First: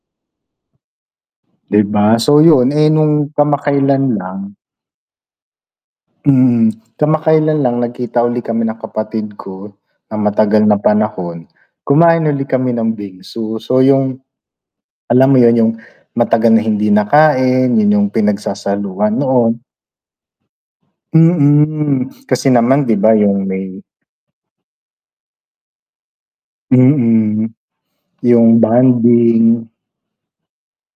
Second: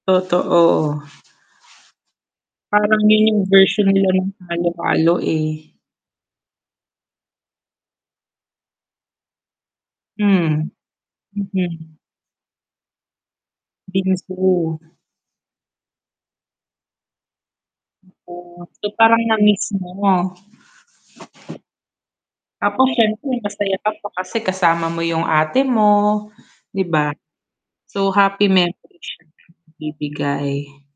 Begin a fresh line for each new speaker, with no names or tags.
Totoo.
Di ba? So, yun, eh,
Parang
nung
yun yung version nila
kamakailan
nung
lang
halo-halo, eh.
Mm. Kamakailan lang nagkita uli kami ng kapatid ko ng matagal
Hmm.
na panahon,
Mhm.
kumain uli kami ng bingsu. So yung
Bingsu.
alam mo yun, yung matagal na hindi nakain, yun yung
Oh, so
pinagsasaluan
parang
noon.
na-miss mo.
Mm, kasi
Tapos
naman di ba
siyempre
yung
masaya
may
ka pa kasi kasama mo yung ate mo, di ba?
Mm.
So, happy
Yung
memory siyang
bonding.
naibibigay.